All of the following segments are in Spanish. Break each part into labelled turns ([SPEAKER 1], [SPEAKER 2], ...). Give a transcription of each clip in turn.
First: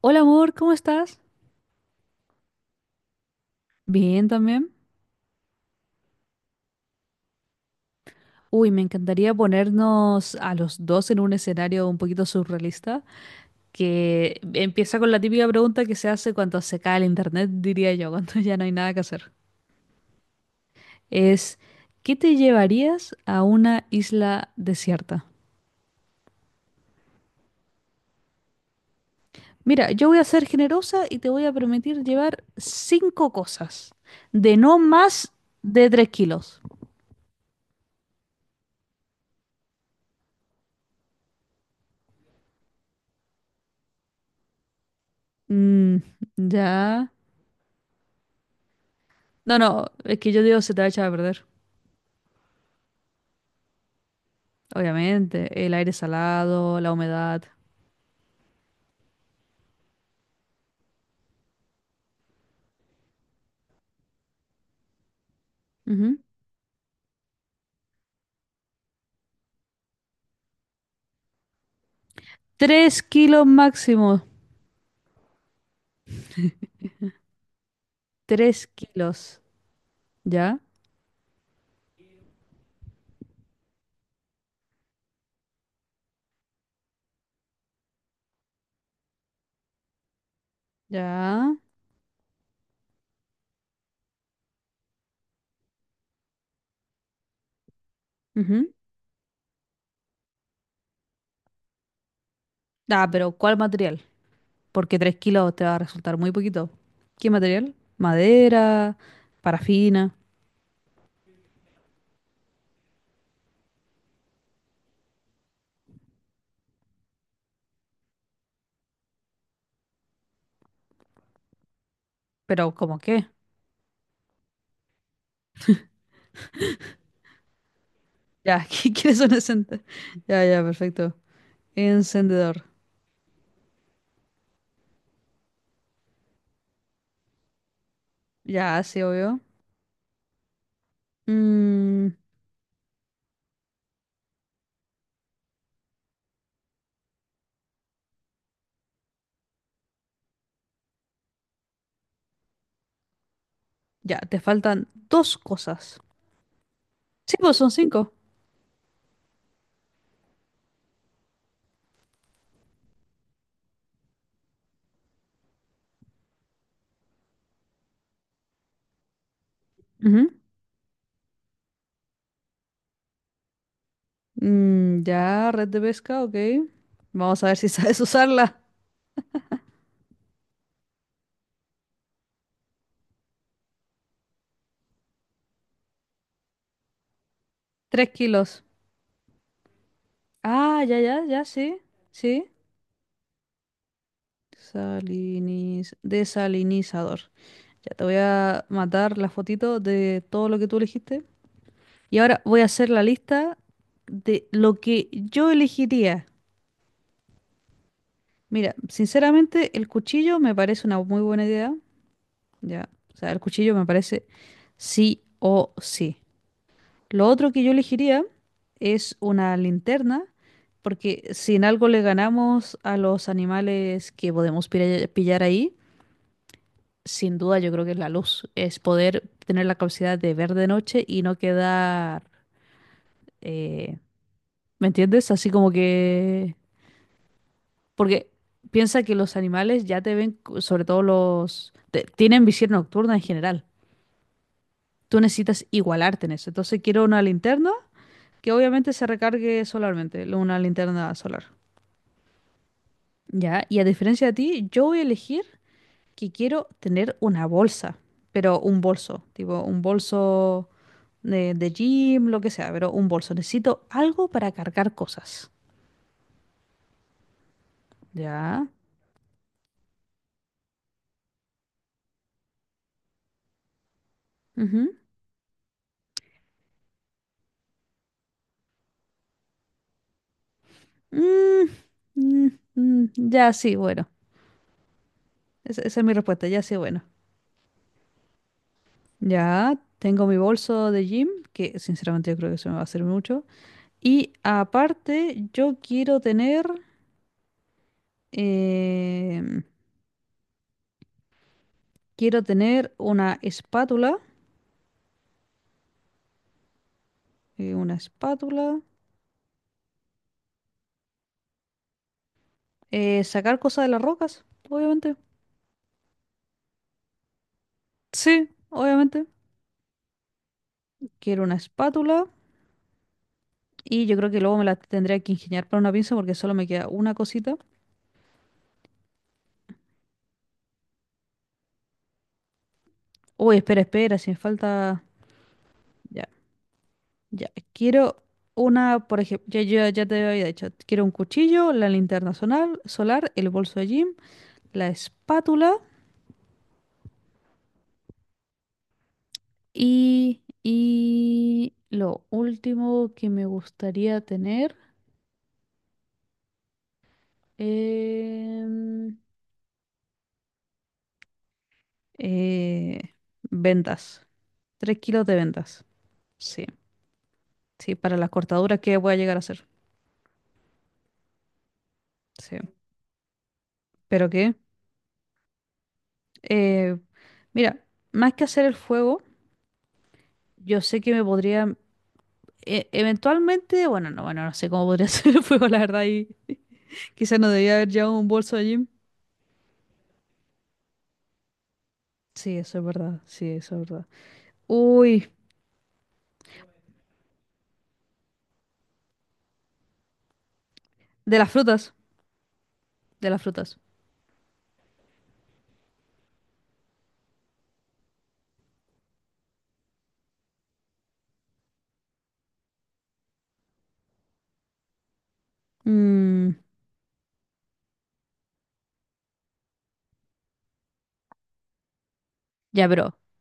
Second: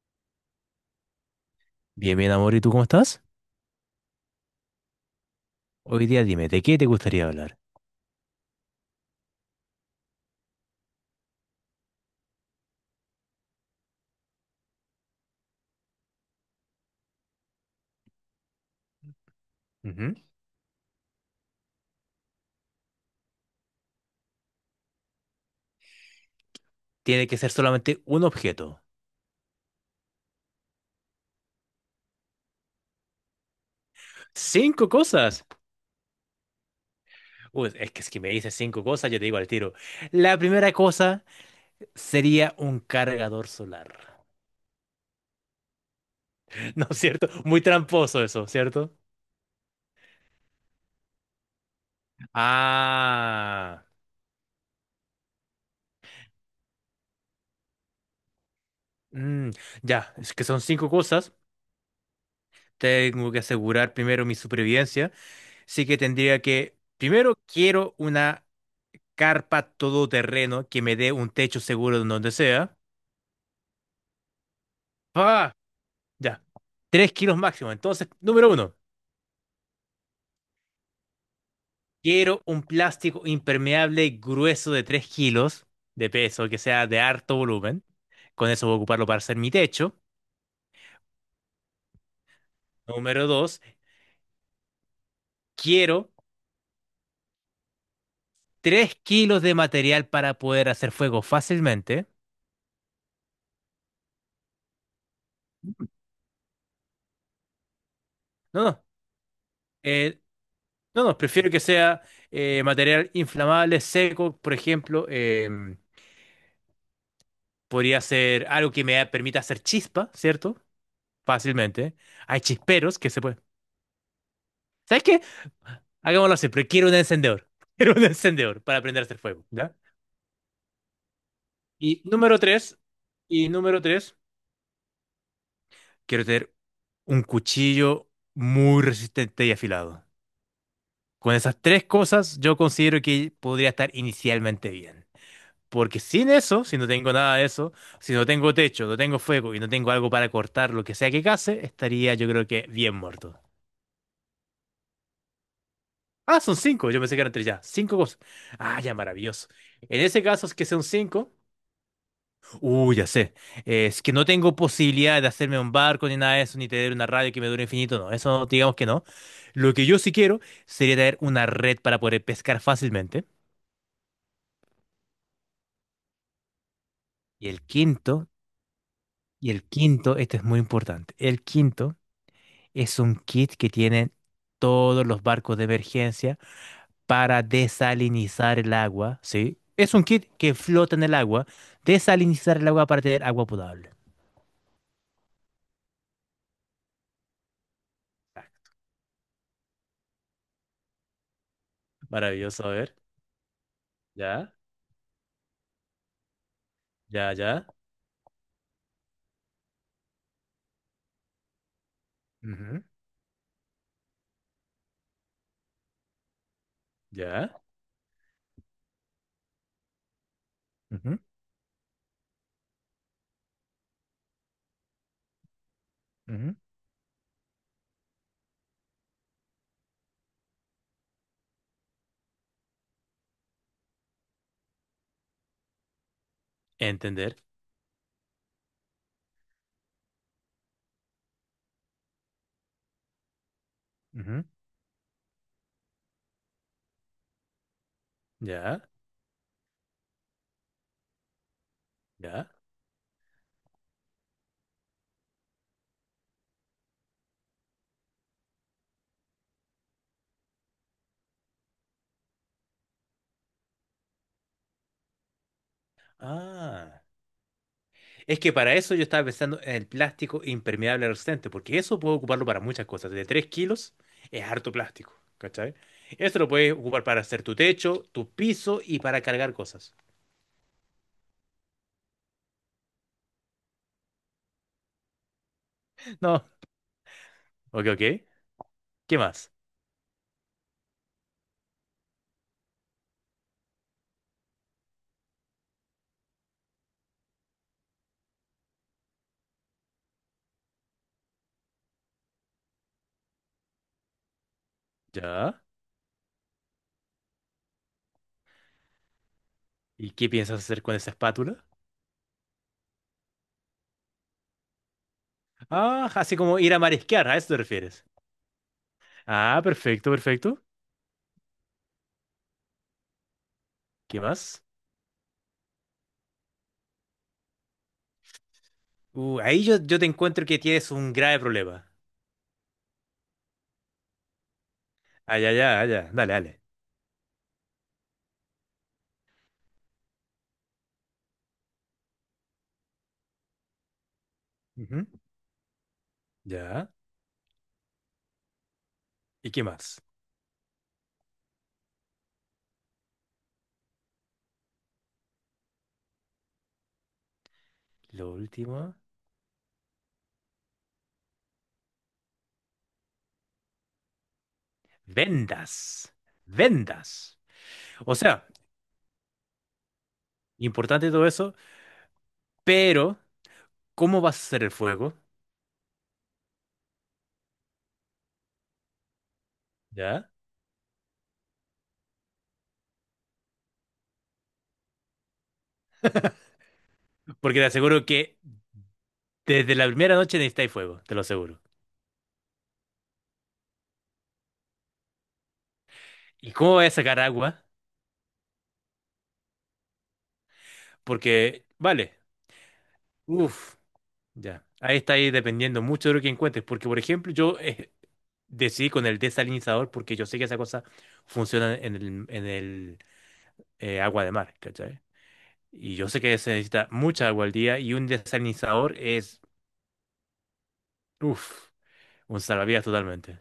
[SPEAKER 1] Hola amor, ¿cómo estás?
[SPEAKER 2] Bien, bien, amor, ¿y tú cómo estás?
[SPEAKER 1] Bien también.
[SPEAKER 2] Hoy día dime, ¿de qué te gustaría hablar?
[SPEAKER 1] Uy, me encantaría ponernos a los dos en un escenario un poquito surrealista, que empieza con la típica pregunta que se hace cuando se cae el internet, diría yo, cuando ya no hay nada que hacer.
[SPEAKER 2] Ujú.
[SPEAKER 1] Es, ¿qué te llevarías a una isla desierta?
[SPEAKER 2] Tiene que ser solamente un objeto.
[SPEAKER 1] Mira, yo voy a ser generosa y te voy a permitir llevar cinco cosas, de no
[SPEAKER 2] ¡Cinco
[SPEAKER 1] más
[SPEAKER 2] cosas!
[SPEAKER 1] de 3 kilos.
[SPEAKER 2] Uy, es que si me dices cinco cosas, yo te digo al tiro. La primera cosa sería un cargador solar.
[SPEAKER 1] Mm,
[SPEAKER 2] ¿No es
[SPEAKER 1] ya.
[SPEAKER 2] cierto? Muy tramposo eso, ¿cierto?
[SPEAKER 1] No, no, es que yo digo se te va a echar a perder.
[SPEAKER 2] Ah,
[SPEAKER 1] Obviamente, el aire salado, la humedad.
[SPEAKER 2] mm, ya, es que son cinco cosas. Tengo que asegurar primero mi supervivencia. Así que
[SPEAKER 1] Ujú.
[SPEAKER 2] tendría que, primero quiero una carpa todoterreno que me dé un techo seguro en donde sea.
[SPEAKER 1] 3 kilos máximo.
[SPEAKER 2] Ah, ya. 3 kilos máximo. Entonces, número
[SPEAKER 1] Tres
[SPEAKER 2] uno,
[SPEAKER 1] kilos. ¿Ya?
[SPEAKER 2] quiero un plástico impermeable grueso de 3 kilos de peso, que sea de harto volumen. Con eso voy a ocuparlo para hacer mi techo.
[SPEAKER 1] ¿Ya?
[SPEAKER 2] Número dos, quiero
[SPEAKER 1] Ujú.
[SPEAKER 2] 3 kilos de material para poder hacer fuego fácilmente.
[SPEAKER 1] Ah, pero ¿cuál material? Porque 3 kilos te va a resultar muy poquito. ¿Qué material?
[SPEAKER 2] No, no.
[SPEAKER 1] Madera, parafina.
[SPEAKER 2] eh, no, no, prefiero que sea material inflamable, seco, por ejemplo. Podría ser algo que me permita hacer chispa, ¿cierto? Fácilmente. Hay
[SPEAKER 1] Pero ¿cómo
[SPEAKER 2] chisperos que se
[SPEAKER 1] qué?
[SPEAKER 2] pueden. ¿Sabes qué? Hagámoslo así, pero quiero un encendedor. Quiero un encendedor
[SPEAKER 1] Ya,
[SPEAKER 2] para
[SPEAKER 1] ¿qué
[SPEAKER 2] aprender a hacer
[SPEAKER 1] quieres un
[SPEAKER 2] fuego, ¿ya?
[SPEAKER 1] encendedor? Ya, ya, perfecto.
[SPEAKER 2] Y número
[SPEAKER 1] Encendedor.
[SPEAKER 2] tres, y número tres, quiero tener un cuchillo
[SPEAKER 1] Ya,
[SPEAKER 2] muy
[SPEAKER 1] sí, obvio.
[SPEAKER 2] resistente y afilado. Con esas tres
[SPEAKER 1] Mm,
[SPEAKER 2] cosas, yo considero que podría estar inicialmente bien. Porque sin eso, si no tengo nada de eso, si no tengo techo, no tengo fuego y no tengo algo para cortar lo que sea que case, estaría yo creo que bien muerto.
[SPEAKER 1] ya, te faltan dos cosas.
[SPEAKER 2] Ah, son cinco, yo pensé que eran
[SPEAKER 1] Sí,
[SPEAKER 2] tres
[SPEAKER 1] pues
[SPEAKER 2] ya.
[SPEAKER 1] son
[SPEAKER 2] Cinco
[SPEAKER 1] cinco.
[SPEAKER 2] cosas. Ah, ya, maravilloso. En ese caso es que son cinco. Ya sé. Es que no tengo posibilidad de hacerme un barco ni nada de eso, ni tener una radio que me dure infinito, no. Eso digamos que no. Lo que yo sí
[SPEAKER 1] Ujú.
[SPEAKER 2] quiero sería tener una red para poder pescar fácilmente.
[SPEAKER 1] Mm, ya, red de pesca, ok. Vamos a
[SPEAKER 2] Y
[SPEAKER 1] ver
[SPEAKER 2] el
[SPEAKER 1] si sabes
[SPEAKER 2] quinto,
[SPEAKER 1] usarla.
[SPEAKER 2] y el quinto, este es muy importante. El quinto es un kit que tienen todos los barcos de emergencia para
[SPEAKER 1] Tres
[SPEAKER 2] desalinizar
[SPEAKER 1] kilos.
[SPEAKER 2] el agua, ¿sí? Es un kit que
[SPEAKER 1] Ah,
[SPEAKER 2] flota
[SPEAKER 1] ya,
[SPEAKER 2] en el
[SPEAKER 1] ya, ya,
[SPEAKER 2] agua,
[SPEAKER 1] sí. Sí.
[SPEAKER 2] desalinizar el agua para tener agua potable.
[SPEAKER 1] Desalinizador. Ya te voy a matar la fotito de todo lo que tú elegiste. Y ahora voy
[SPEAKER 2] Maravilloso,
[SPEAKER 1] a
[SPEAKER 2] a
[SPEAKER 1] hacer
[SPEAKER 2] ver.
[SPEAKER 1] la lista de
[SPEAKER 2] Ya,
[SPEAKER 1] lo que yo elegiría.
[SPEAKER 2] ya, ya.
[SPEAKER 1] Mira, sinceramente, el cuchillo me parece una muy buena idea.
[SPEAKER 2] Ujú,
[SPEAKER 1] Ya. O sea, el cuchillo me parece sí o sí. Lo
[SPEAKER 2] ya.
[SPEAKER 1] otro que yo elegiría es una linterna,
[SPEAKER 2] Ujú,
[SPEAKER 1] porque si en algo le ganamos a los animales que podemos pillar ahí,
[SPEAKER 2] ujú.
[SPEAKER 1] sin duda yo creo que es la luz, es poder tener la capacidad de ver de noche y no quedar, eh, ¿me entiendes? Así como que...
[SPEAKER 2] Entender.
[SPEAKER 1] Porque piensa que los animales ya te ven, sobre todo los... tienen visión nocturna en general.
[SPEAKER 2] Ujú.
[SPEAKER 1] Tú necesitas igualarte en eso. Entonces quiero una linterna que
[SPEAKER 2] Ya,
[SPEAKER 1] obviamente se recargue solarmente, una linterna solar.
[SPEAKER 2] ya.
[SPEAKER 1] Ya, y a diferencia de ti, yo voy a elegir que quiero tener una bolsa, pero un bolso, tipo un bolso de gym, lo que sea, pero un bolso. Necesito algo para cargar cosas.
[SPEAKER 2] Ah. Es que
[SPEAKER 1] Ya.
[SPEAKER 2] para eso yo estaba pensando en el plástico impermeable resistente, porque eso puedo ocuparlo para muchas cosas. De 3 kilos es harto
[SPEAKER 1] Ujú.
[SPEAKER 2] plástico, ¿cachai? Eso lo puedes ocupar para hacer tu techo, tu piso y para cargar cosas.
[SPEAKER 1] Mm, mm, mm, ya, sí, bueno. Esa es mi
[SPEAKER 2] No.
[SPEAKER 1] respuesta, ya, sí, bueno.
[SPEAKER 2] Ok, ok. ¿Qué más?
[SPEAKER 1] Ya, tengo mi bolso de gym, que sinceramente yo creo que se me va a hacer mucho. Y aparte, yo quiero tener... em, Quiero tener
[SPEAKER 2] Ya.
[SPEAKER 1] una espátula,
[SPEAKER 2] ¿Y qué piensas hacer con esa espátula?
[SPEAKER 1] sacar cosas de las rocas, obviamente.
[SPEAKER 2] Ah, así como ir a marisquear, ¿a eso te refieres?
[SPEAKER 1] Sí, obviamente.
[SPEAKER 2] Ah, perfecto, perfecto.
[SPEAKER 1] Quiero una espátula y yo
[SPEAKER 2] ¿Qué
[SPEAKER 1] creo que luego me
[SPEAKER 2] más?
[SPEAKER 1] la tendría que ingeniar para una pinza porque solo me queda una cosita.
[SPEAKER 2] Ahí yo te encuentro que tienes un grave problema.
[SPEAKER 1] Uy, espera, espera, si me falta...
[SPEAKER 2] Ah, ya, ya, ah, ya.
[SPEAKER 1] Ya,
[SPEAKER 2] Dale, dale.
[SPEAKER 1] ya. Quiero una, por ejemplo, ya, ya, ya te había dicho, quiero un cuchillo, la linterna solar, solar, el bolso de gym, la
[SPEAKER 2] Ujú.
[SPEAKER 1] espátula
[SPEAKER 2] Ya. ¿Y qué más?
[SPEAKER 1] y... Y lo último que me gustaría tener...
[SPEAKER 2] Lo último.
[SPEAKER 1] Em, eh, ventas. 3 kilos de ventas.
[SPEAKER 2] Vendas.
[SPEAKER 1] Sí,
[SPEAKER 2] Vendas.
[SPEAKER 1] sí,
[SPEAKER 2] O
[SPEAKER 1] para las
[SPEAKER 2] sea,
[SPEAKER 1] cortaduras que voy a llegar a hacer.
[SPEAKER 2] importante todo eso,
[SPEAKER 1] Sí.
[SPEAKER 2] pero ¿cómo
[SPEAKER 1] ¿Pero
[SPEAKER 2] vas a
[SPEAKER 1] qué?
[SPEAKER 2] hacer el fuego?
[SPEAKER 1] Eh, mira, más que hacer el fuego,
[SPEAKER 2] ¿Ya?
[SPEAKER 1] yo sé que me podría... eventualmente, bueno, no, bueno, no sé cómo podría hacer el fuego, la verdad, y quizás no
[SPEAKER 2] Porque te
[SPEAKER 1] debía haber
[SPEAKER 2] aseguro
[SPEAKER 1] llevado un
[SPEAKER 2] que
[SPEAKER 1] bolso allí.
[SPEAKER 2] desde la primera noche necesitáis fuego, te lo aseguro.
[SPEAKER 1] Sí, eso es verdad, sí, eso es verdad. Uy,
[SPEAKER 2] ¿Y cómo vas a sacar agua?
[SPEAKER 1] de las
[SPEAKER 2] Porque,
[SPEAKER 1] frutas,
[SPEAKER 2] vale,
[SPEAKER 1] de las
[SPEAKER 2] uff,
[SPEAKER 1] frutas.
[SPEAKER 2] ya. Ahí está ahí dependiendo mucho de lo que encuentres. Porque, por ejemplo, yo decidí con el desalinizador porque yo sé que esa cosa funciona en el agua de mar, ¿cachai? Y yo sé que
[SPEAKER 1] Mm,
[SPEAKER 2] se necesita mucha agua al día y un desalinizador es, uff, un salvavidas
[SPEAKER 1] ya, pero
[SPEAKER 2] totalmente.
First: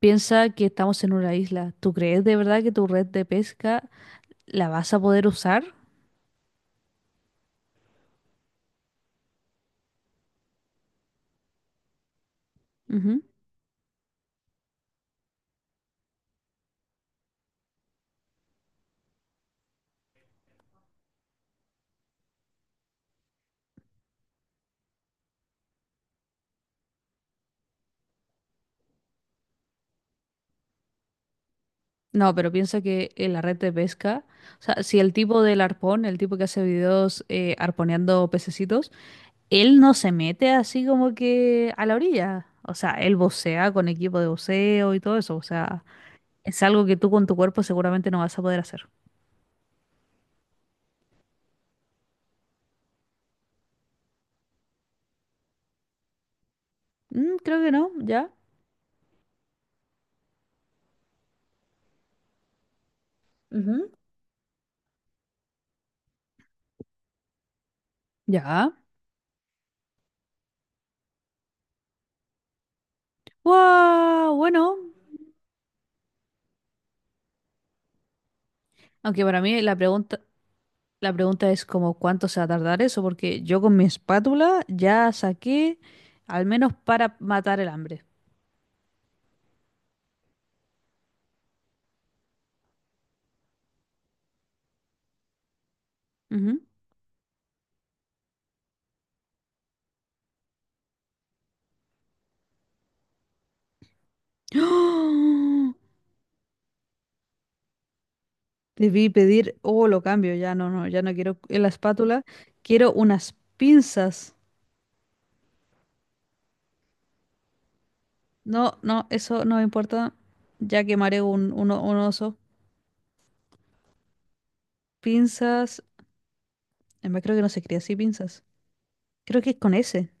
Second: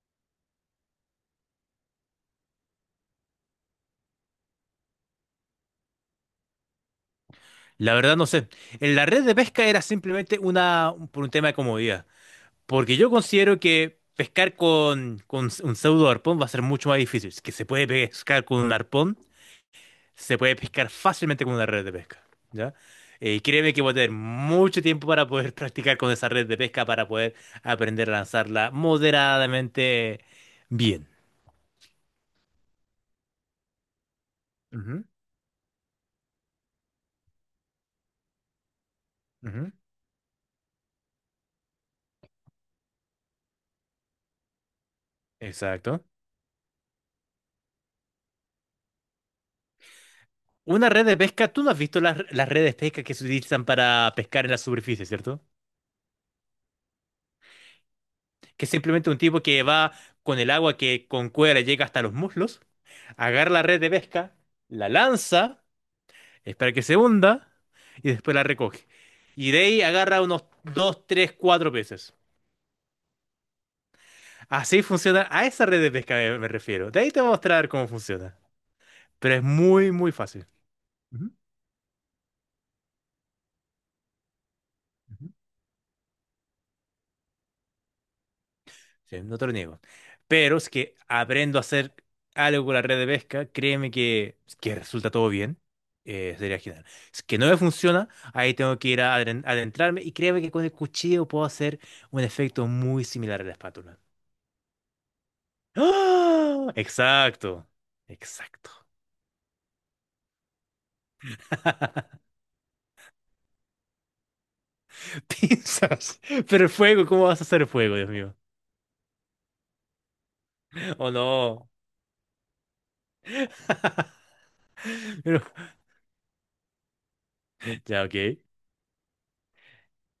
[SPEAKER 1] piensa que estamos en una isla. ¿Tú crees de verdad que tu red de pesca la vas a poder usar?
[SPEAKER 2] La verdad no sé. En la red de pesca era simplemente una, por un tema de comodidad. Porque yo
[SPEAKER 1] Ujú.
[SPEAKER 2] considero que pescar con un pseudo arpón va a ser mucho más difícil. Si que se puede pescar con un arpón, se puede pescar fácilmente con una red de pesca. ¿Ya? Y créeme que voy a tener mucho tiempo para poder practicar con esa red de pesca, para poder aprender a lanzarla moderadamente bien.
[SPEAKER 1] No, pero piensa que en la red de pesca, o sea, si
[SPEAKER 2] Ujú,
[SPEAKER 1] el tipo del arpón, el tipo que hace videos arponeando pececitos,
[SPEAKER 2] ujú.
[SPEAKER 1] él no se mete así como que a la orilla. O sea, él vocea con equipo de voceo y todo eso. O sea,
[SPEAKER 2] Exacto.
[SPEAKER 1] es algo que tú con tu cuerpo seguramente no vas a poder hacer.
[SPEAKER 2] Una red de pesca, tú no has visto las redes de pesca que se utilizan para pescar en la superficie, ¿cierto?
[SPEAKER 1] Mm, creo que no, ya.
[SPEAKER 2] Que es simplemente un tipo que va con el agua que con cuerda llega hasta los muslos, agarra la red de
[SPEAKER 1] Ujú.
[SPEAKER 2] pesca, la lanza, espera que se hunda y después la
[SPEAKER 1] Ya.
[SPEAKER 2] recoge. Y de ahí agarra unos dos, tres, cuatro peces.
[SPEAKER 1] ¡Wow! Bueno,
[SPEAKER 2] Así funciona, a esa red de pesca me refiero. De ahí te voy a mostrar cómo funciona.
[SPEAKER 1] aunque
[SPEAKER 2] Pero
[SPEAKER 1] para
[SPEAKER 2] es
[SPEAKER 1] mí la
[SPEAKER 2] muy, muy
[SPEAKER 1] pregunta.
[SPEAKER 2] fácil.
[SPEAKER 1] La
[SPEAKER 2] Ujú,
[SPEAKER 1] pregunta es como cuánto se va a tardar eso, porque yo con mi espátula ya
[SPEAKER 2] ujú.
[SPEAKER 1] saqué al menos para matar el hambre.
[SPEAKER 2] Sí, no te lo niego. Pero es que aprendo a hacer algo con la red de pesca, créeme que resulta todo bien. Sería
[SPEAKER 1] Ujú.
[SPEAKER 2] genial. Es que no me funciona, ahí tengo que ir a adentrarme y créeme que con el cuchillo puedo hacer un efecto muy similar a la espátula.
[SPEAKER 1] ¡Oh!
[SPEAKER 2] ¡Ah! Exacto, exacto.
[SPEAKER 1] Debí pedir, oh, lo cambio, ya no, no, ya no quiero la espátula, quiero unas pinzas.
[SPEAKER 2] Pinzas. Pero el fuego, ¿cómo vas a hacer fuego, Dios mío?
[SPEAKER 1] No, no, eso no me importa, ya
[SPEAKER 2] ¿O
[SPEAKER 1] quemaré un,
[SPEAKER 2] no?
[SPEAKER 1] un, o- un oso.
[SPEAKER 2] Pero-
[SPEAKER 1] Pinzas, además creo que no se cría así,
[SPEAKER 2] ya, ok.
[SPEAKER 1] pinzas. Creo que es con ese.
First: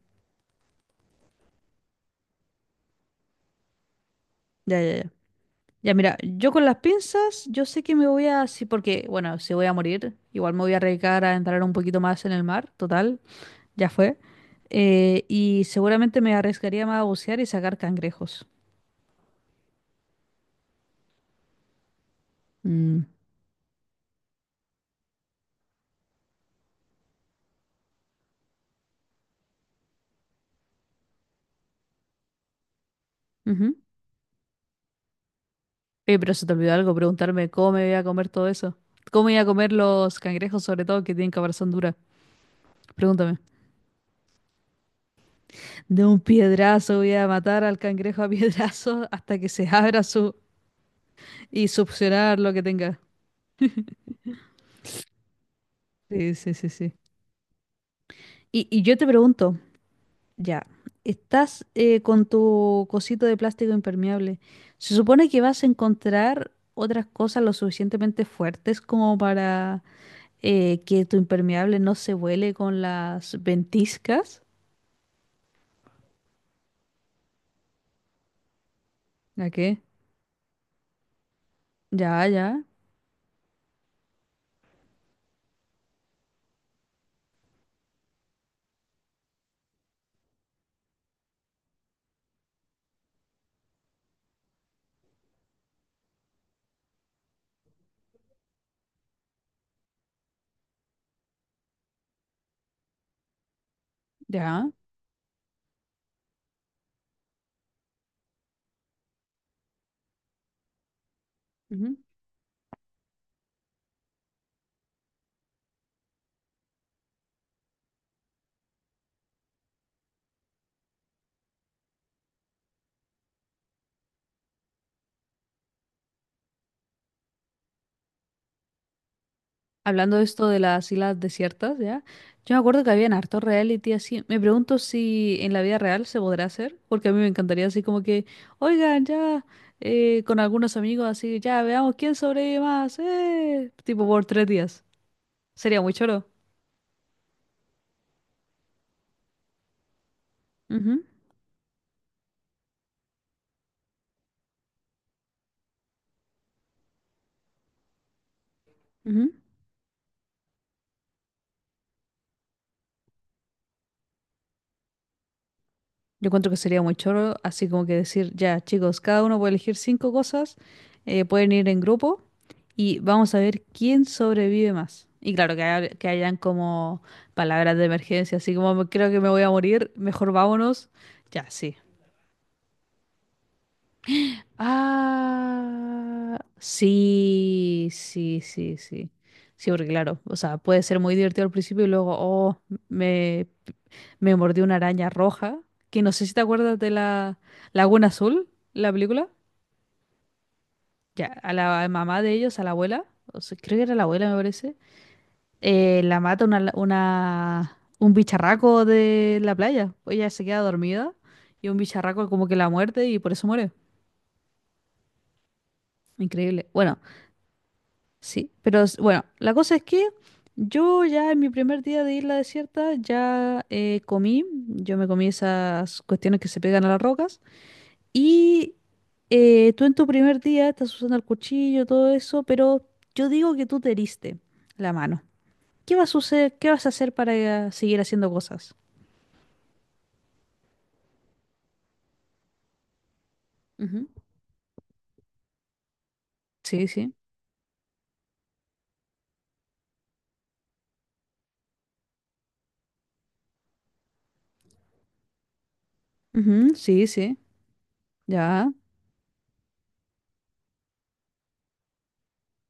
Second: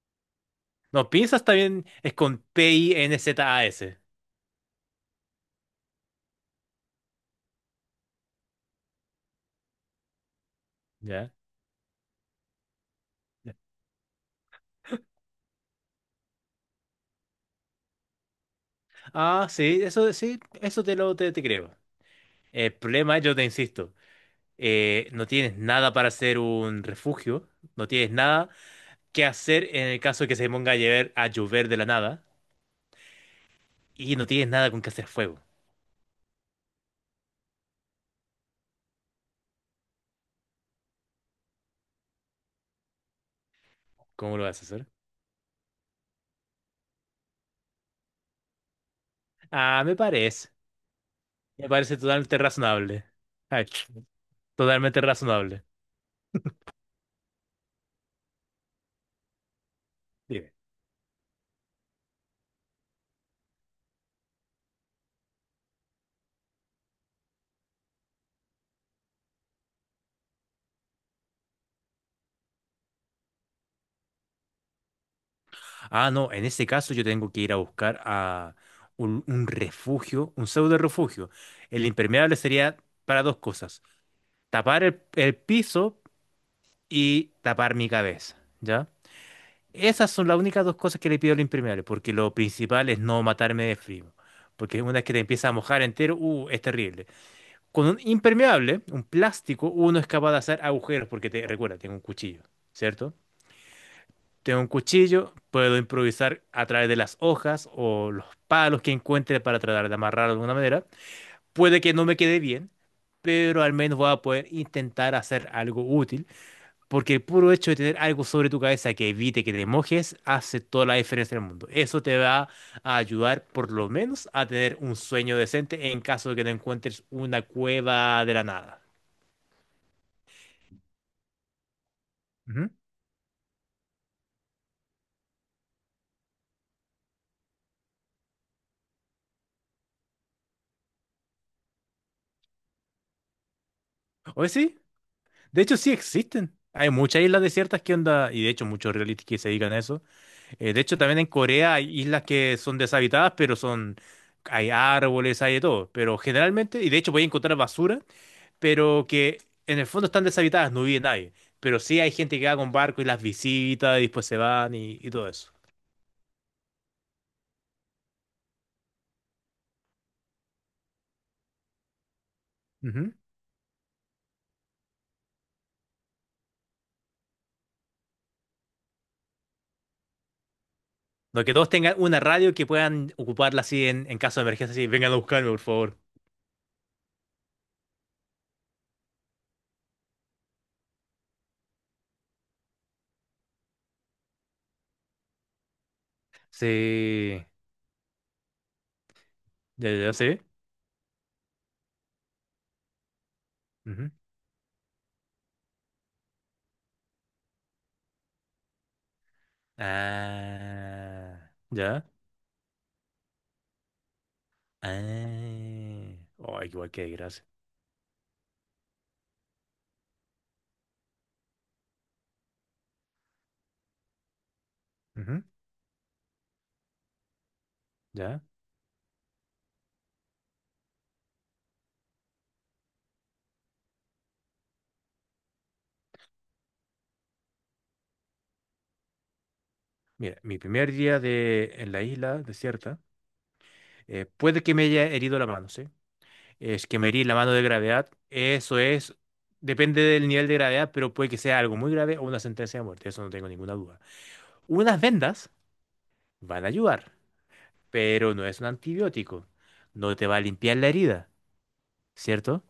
[SPEAKER 2] No, pinzas también es con P-I-N-Z-A-S.
[SPEAKER 1] Ya, ya, ya. Ya, mira, yo con las pinzas, yo sé que me voy a, sí, porque, bueno, si voy a morir, igual me voy a arriesgar
[SPEAKER 2] Ya.
[SPEAKER 1] a entrar un poquito más en el mar, total, ya fue. Y seguramente me arriesgaría más a bucear y sacar cangrejos.
[SPEAKER 2] Ah, sí, eso te lo te creo. El
[SPEAKER 1] Mm,
[SPEAKER 2] problema, es, yo te insisto, no tienes nada para hacer un refugio, no tienes nada que hacer en el caso de que se ponga a llover de la nada,
[SPEAKER 1] ujú.
[SPEAKER 2] y no tienes nada con que hacer fuego.
[SPEAKER 1] Oye, pero se te olvidó algo, preguntarme cómo me voy a comer todo eso. ¿Cómo voy a comer los cangrejos, sobre todo, que tienen caparazón dura? Pregúntame.
[SPEAKER 2] ¿Cómo lo vas a hacer?
[SPEAKER 1] De un piedrazo voy a matar al cangrejo a piedrazo hasta que se
[SPEAKER 2] Ah,
[SPEAKER 1] abra su... y
[SPEAKER 2] me parece totalmente
[SPEAKER 1] succionar lo que tenga.
[SPEAKER 2] razonable. Ay, totalmente razonable.
[SPEAKER 1] Sí, sí, sí, sí. Y yo te pregunto,
[SPEAKER 2] Dime.
[SPEAKER 1] ya, estás con tu cosito de plástico impermeable. Se supone que vas a encontrar otras cosas lo suficientemente fuertes como para que tu impermeable no se vuele con las ventiscas.
[SPEAKER 2] Ah, no, en este caso yo tengo que ir a buscar a un
[SPEAKER 1] ¿A qué?
[SPEAKER 2] refugio, un pseudo refugio. El
[SPEAKER 1] Ya,
[SPEAKER 2] impermeable
[SPEAKER 1] ya,
[SPEAKER 2] sería para dos cosas. Tapar el piso y tapar mi cabeza, ¿ya? Esas son las únicas dos cosas que le pido al impermeable, porque lo principal es no matarme de frío, porque una vez que te empieza a mojar entero, es terrible. Con un impermeable, un plástico, uno es capaz de hacer agujeros, porque te, recuerda, tengo un cuchillo, ¿cierto? Tengo un
[SPEAKER 1] ya.
[SPEAKER 2] cuchillo, puedo improvisar a través de las hojas o los palos que encuentre para tratar de amarrar de alguna manera. Puede que no me quede bien, pero al menos voy a poder intentar hacer algo útil. Porque el puro hecho de tener algo sobre tu cabeza que evite que te mojes hace toda la diferencia en el mundo. Eso te va a ayudar por lo menos a tener un sueño decente en caso de que no encuentres una cueva de la nada.
[SPEAKER 1] Hablando de esto de las islas desiertas, ¿ya? Yo me
[SPEAKER 2] Ujú.
[SPEAKER 1] acuerdo que habían harto reality así. Me pregunto si en la vida real se podrá hacer, porque a mí me encantaría así como que, oigan, ya, con algunos amigos así, ya, veamos quién sobrevive más, tipo por tres
[SPEAKER 2] Oye, sí,
[SPEAKER 1] días.
[SPEAKER 2] de hecho
[SPEAKER 1] Sería
[SPEAKER 2] sí
[SPEAKER 1] muy choro.
[SPEAKER 2] existen. Hay muchas islas desiertas que onda, y de hecho muchos realistas que se dedican a eso. De hecho,
[SPEAKER 1] Ujú,
[SPEAKER 2] también en Corea hay islas que son deshabitadas, pero son, hay árboles, hay de todo. Pero generalmente, y de hecho voy a encontrar basura, pero
[SPEAKER 1] ujú.
[SPEAKER 2] que en el fondo están deshabitadas, no vive nadie. Pero sí hay gente que va con barco y las visita y después se van y todo eso.
[SPEAKER 1] Yo encuentro que sería muy choro, así como que decir, ya, chicos, cada uno puede elegir cinco cosas, pueden ir en grupo. Y
[SPEAKER 2] Ujú.
[SPEAKER 1] vamos a ver quién sobrevive más. Y claro, que, que hayan como palabras de emergencia, así como creo que me voy a morir, mejor vámonos".
[SPEAKER 2] No,
[SPEAKER 1] Ya,
[SPEAKER 2] que todos
[SPEAKER 1] sí.
[SPEAKER 2] tengan una radio que puedan ocuparla así en caso de emergencia, así, vengan a buscarme, por favor.
[SPEAKER 1] Ah, sí, sí, sí, sí. Sí, porque claro, o sea, puede ser muy divertido al principio y luego, oh, me, me mordió una araña roja, que no sé si te acuerdas de la
[SPEAKER 2] Sí,
[SPEAKER 1] Laguna Azul, la película.
[SPEAKER 2] ya, ya, ya, sí.
[SPEAKER 1] Ya, a la mamá de ellos, a la abuela, o sea, creo que era la
[SPEAKER 2] Ujú.
[SPEAKER 1] abuela, me parece. La mata un bicharraco de la playa. Pues ella se queda dormida
[SPEAKER 2] Ah,
[SPEAKER 1] y un
[SPEAKER 2] ya.
[SPEAKER 1] bicharraco como que la muerde y por eso muere.
[SPEAKER 2] Ah. Oh,
[SPEAKER 1] Increíble.
[SPEAKER 2] igual
[SPEAKER 1] Bueno,
[SPEAKER 2] que gracias.
[SPEAKER 1] sí, pero bueno, la cosa es que yo ya en mi primer día de isla desierta ya comí, yo me comí esas cuestiones que se pegan a las rocas y tú en tu primer día estás usando el cuchillo, todo eso, pero yo digo que tú te heriste la mano. ¿Qué vas a suceder? ¿Qué vas a hacer para seguir haciendo cosas?
[SPEAKER 2] Mira, mi primer día de, en la isla desierta,
[SPEAKER 1] Ujú.
[SPEAKER 2] puede que me haya herido la mano, ¿sí?
[SPEAKER 1] Sí,
[SPEAKER 2] Es que me
[SPEAKER 1] sí.
[SPEAKER 2] herí la mano de gravedad, eso es, depende del nivel de gravedad, pero puede que sea algo muy grave o una sentencia de muerte, eso no tengo ninguna duda. Unas vendas van a
[SPEAKER 1] Ujú, sí,
[SPEAKER 2] ayudar,
[SPEAKER 1] sí.
[SPEAKER 2] pero no es un
[SPEAKER 1] Ya,
[SPEAKER 2] antibiótico, no te va a limpiar la herida. ¿Cierto?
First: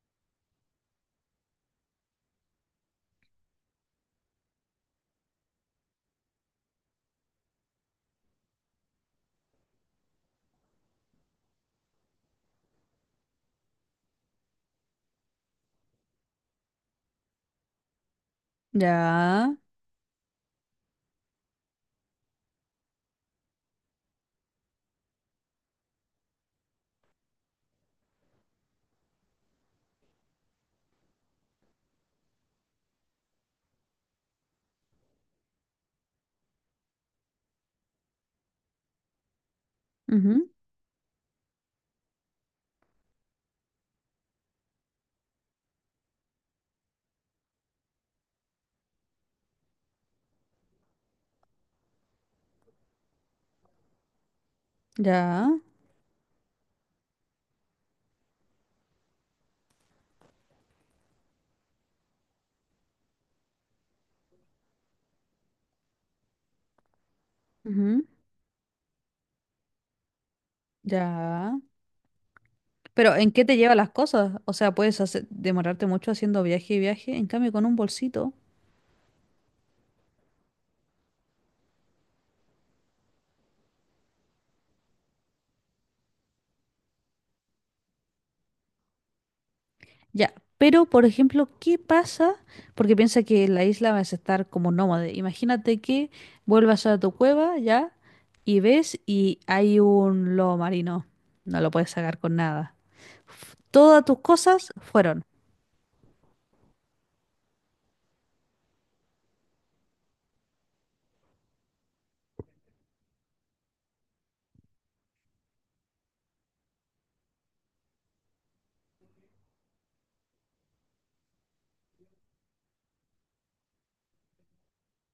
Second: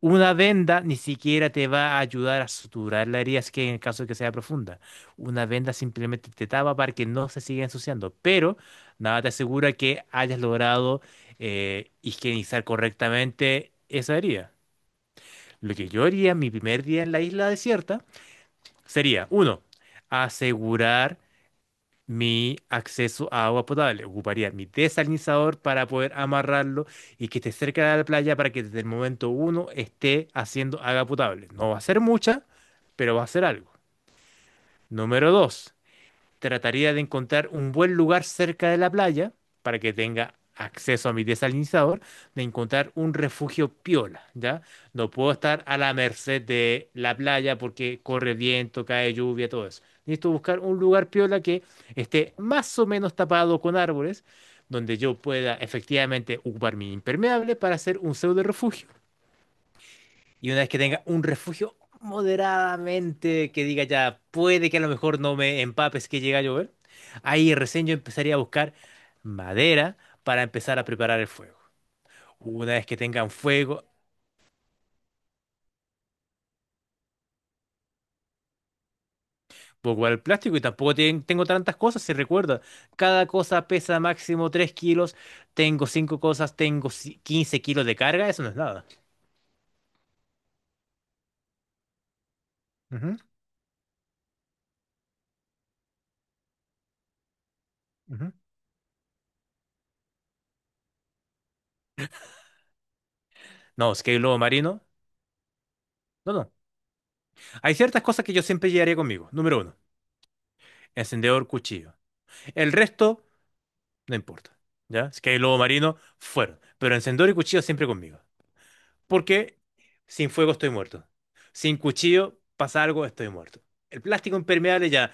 [SPEAKER 2] Una venda ni siquiera te va a ayudar a suturar la herida, así que en el caso de que sea profunda. Una venda simplemente te tapa para que no se siga ensuciando, pero nada te asegura que hayas logrado higienizar correctamente esa herida. Lo que yo haría mi primer día en la isla desierta sería,
[SPEAKER 1] ya,
[SPEAKER 2] uno, asegurar mi acceso a agua potable. Ocuparía mi desalinizador para poder amarrarlo y que esté cerca de la playa para que desde el momento uno esté haciendo agua potable. No va a ser mucha, pero va a ser algo. Número dos. Trataría de encontrar un buen lugar cerca de la playa para que tenga
[SPEAKER 1] ujú,
[SPEAKER 2] acceso a mi desalinizador, de encontrar un refugio piola, ¿ya? No puedo estar a la merced de la playa porque corre viento, cae lluvia, todo eso. Necesito buscar un lugar piola que esté más o menos tapado con árboles, donde yo
[SPEAKER 1] ya,
[SPEAKER 2] pueda efectivamente ocupar mi impermeable para hacer un pseudo refugio y una vez que tenga un refugio moderadamente que diga ya, puede que a lo mejor no me empapes que llega a llover, ahí recién yo
[SPEAKER 1] ujú,
[SPEAKER 2] empezaría a buscar madera para empezar a preparar el
[SPEAKER 1] ya.
[SPEAKER 2] fuego. Una vez que
[SPEAKER 1] Pero ¿en
[SPEAKER 2] tengan
[SPEAKER 1] qué te lleva
[SPEAKER 2] fuego,
[SPEAKER 1] las cosas? O sea, puedes hacer- demorarte mucho haciendo viaje y viaje, en cambio con un bolsito.
[SPEAKER 2] voy a guardar el plástico y tampoco tengo tantas cosas, se recuerda. Cada cosa pesa máximo 3 kilos, tengo 5 cosas, tengo 15 kilos de carga, eso no es nada.
[SPEAKER 1] Ya. Pero, por ejemplo, ¿qué pasa? Porque
[SPEAKER 2] Ujú,
[SPEAKER 1] piensa que en la isla vas a estar como nómade. Imagínate que vuelvas a tu cueva ya
[SPEAKER 2] ujú.
[SPEAKER 1] y ves y hay un lobo marino. No lo puedes sacar con nada.
[SPEAKER 2] No, si es
[SPEAKER 1] Todas
[SPEAKER 2] que hay
[SPEAKER 1] tus
[SPEAKER 2] lobo
[SPEAKER 1] cosas
[SPEAKER 2] marino.
[SPEAKER 1] fueron.
[SPEAKER 2] No, no. Hay ciertas cosas que yo siempre llevaría conmigo. Número uno, encendedor, cuchillo. El resto no importa. ¿Ya? Si que el lobo marino, fueron. Pero encendedor y cuchillo siempre conmigo. Porque sin fuego estoy muerto. Sin cuchillo pasa algo, estoy muerto. El plástico impermeable ya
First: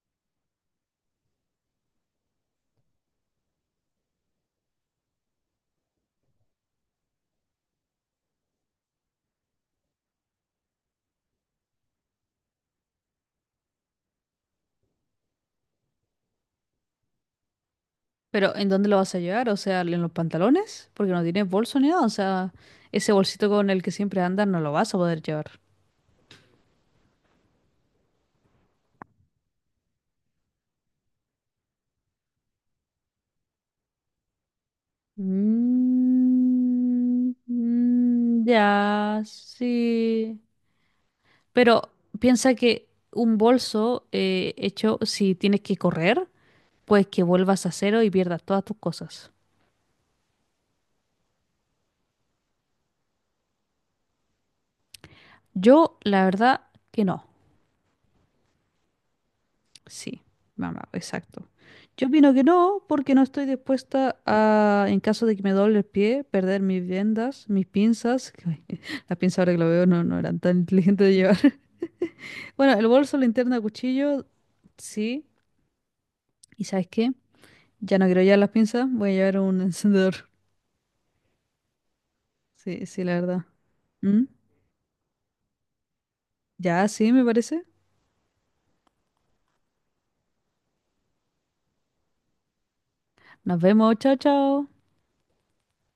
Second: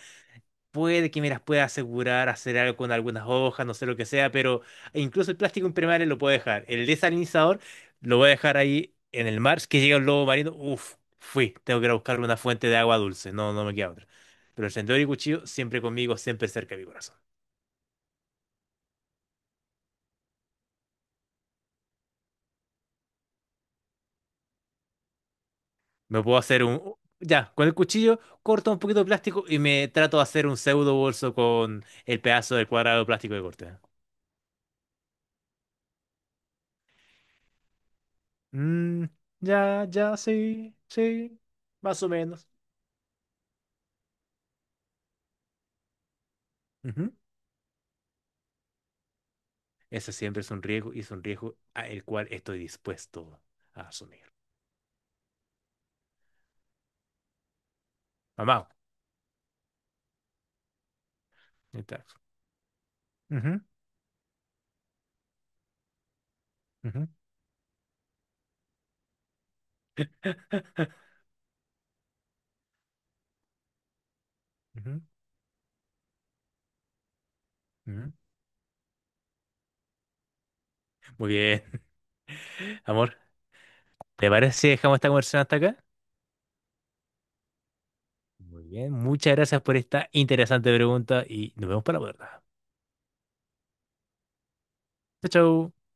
[SPEAKER 2] puede que me las pueda asegurar, hacer algo con algunas hojas, no sé lo que sea, pero incluso el plástico impermeable lo puedo dejar. El desalinizador lo voy a dejar ahí en el mar. Si que llega un lobo marino, uff, fui. Tengo que ir a buscar una fuente de agua dulce. No, no me queda otra. Pero encendedor y cuchillo siempre conmigo, siempre cerca de mi corazón.
[SPEAKER 1] Pero ¿en dónde lo vas a llevar? O sea, ¿en los pantalones? Porque no tienes bolso ni nada. O sea, ese bolsito con el que siempre andas no lo vas a poder llevar.
[SPEAKER 2] Me puedo hacer un... Ya, con el cuchillo corto un poquito de plástico y me trato de hacer un pseudo bolso con el pedazo del cuadrado de plástico que corté.
[SPEAKER 1] Mm, mm,
[SPEAKER 2] Mm,
[SPEAKER 1] ya,
[SPEAKER 2] ya, ya,
[SPEAKER 1] sí.
[SPEAKER 2] sí, sí,
[SPEAKER 1] Pero
[SPEAKER 2] más o menos.
[SPEAKER 1] piensa que un bolso hecho, si tienes que correr, pues
[SPEAKER 2] Ujú.
[SPEAKER 1] que vuelvas a cero y pierdas todas tus cosas.
[SPEAKER 2] Ese siempre es un riesgo y es un riesgo a el cual estoy dispuesto a asumir.
[SPEAKER 1] Yo, la verdad, que no.
[SPEAKER 2] Mamá.
[SPEAKER 1] Sí, mamá, exacto. Yo
[SPEAKER 2] Exacto.
[SPEAKER 1] opino que no, porque no estoy
[SPEAKER 2] Ujú,
[SPEAKER 1] dispuesta a, en caso de que me doble el pie, perder mis
[SPEAKER 2] ujú,
[SPEAKER 1] vendas, mis pinzas. Que las pinzas ahora que lo veo no, no eran tan inteligentes de llevar. Bueno, el bolso, linterna, cuchillo,
[SPEAKER 2] ujú,
[SPEAKER 1] sí. ¿Y sabes qué? Ya no
[SPEAKER 2] ujú.
[SPEAKER 1] quiero llevar las pinzas, voy a llevar un encendedor.
[SPEAKER 2] Muy bien.
[SPEAKER 1] Sí, sí, la
[SPEAKER 2] Amor,
[SPEAKER 1] verdad. ¿Mm?
[SPEAKER 2] ¿te parece si dejamos esta conversación hasta acá?
[SPEAKER 1] Ya, sí, me parece.
[SPEAKER 2] Muy bien, muchas gracias por esta interesante pregunta y nos vemos para la verdad.
[SPEAKER 1] Nos vemos, chao, chao.
[SPEAKER 2] Chao, chao.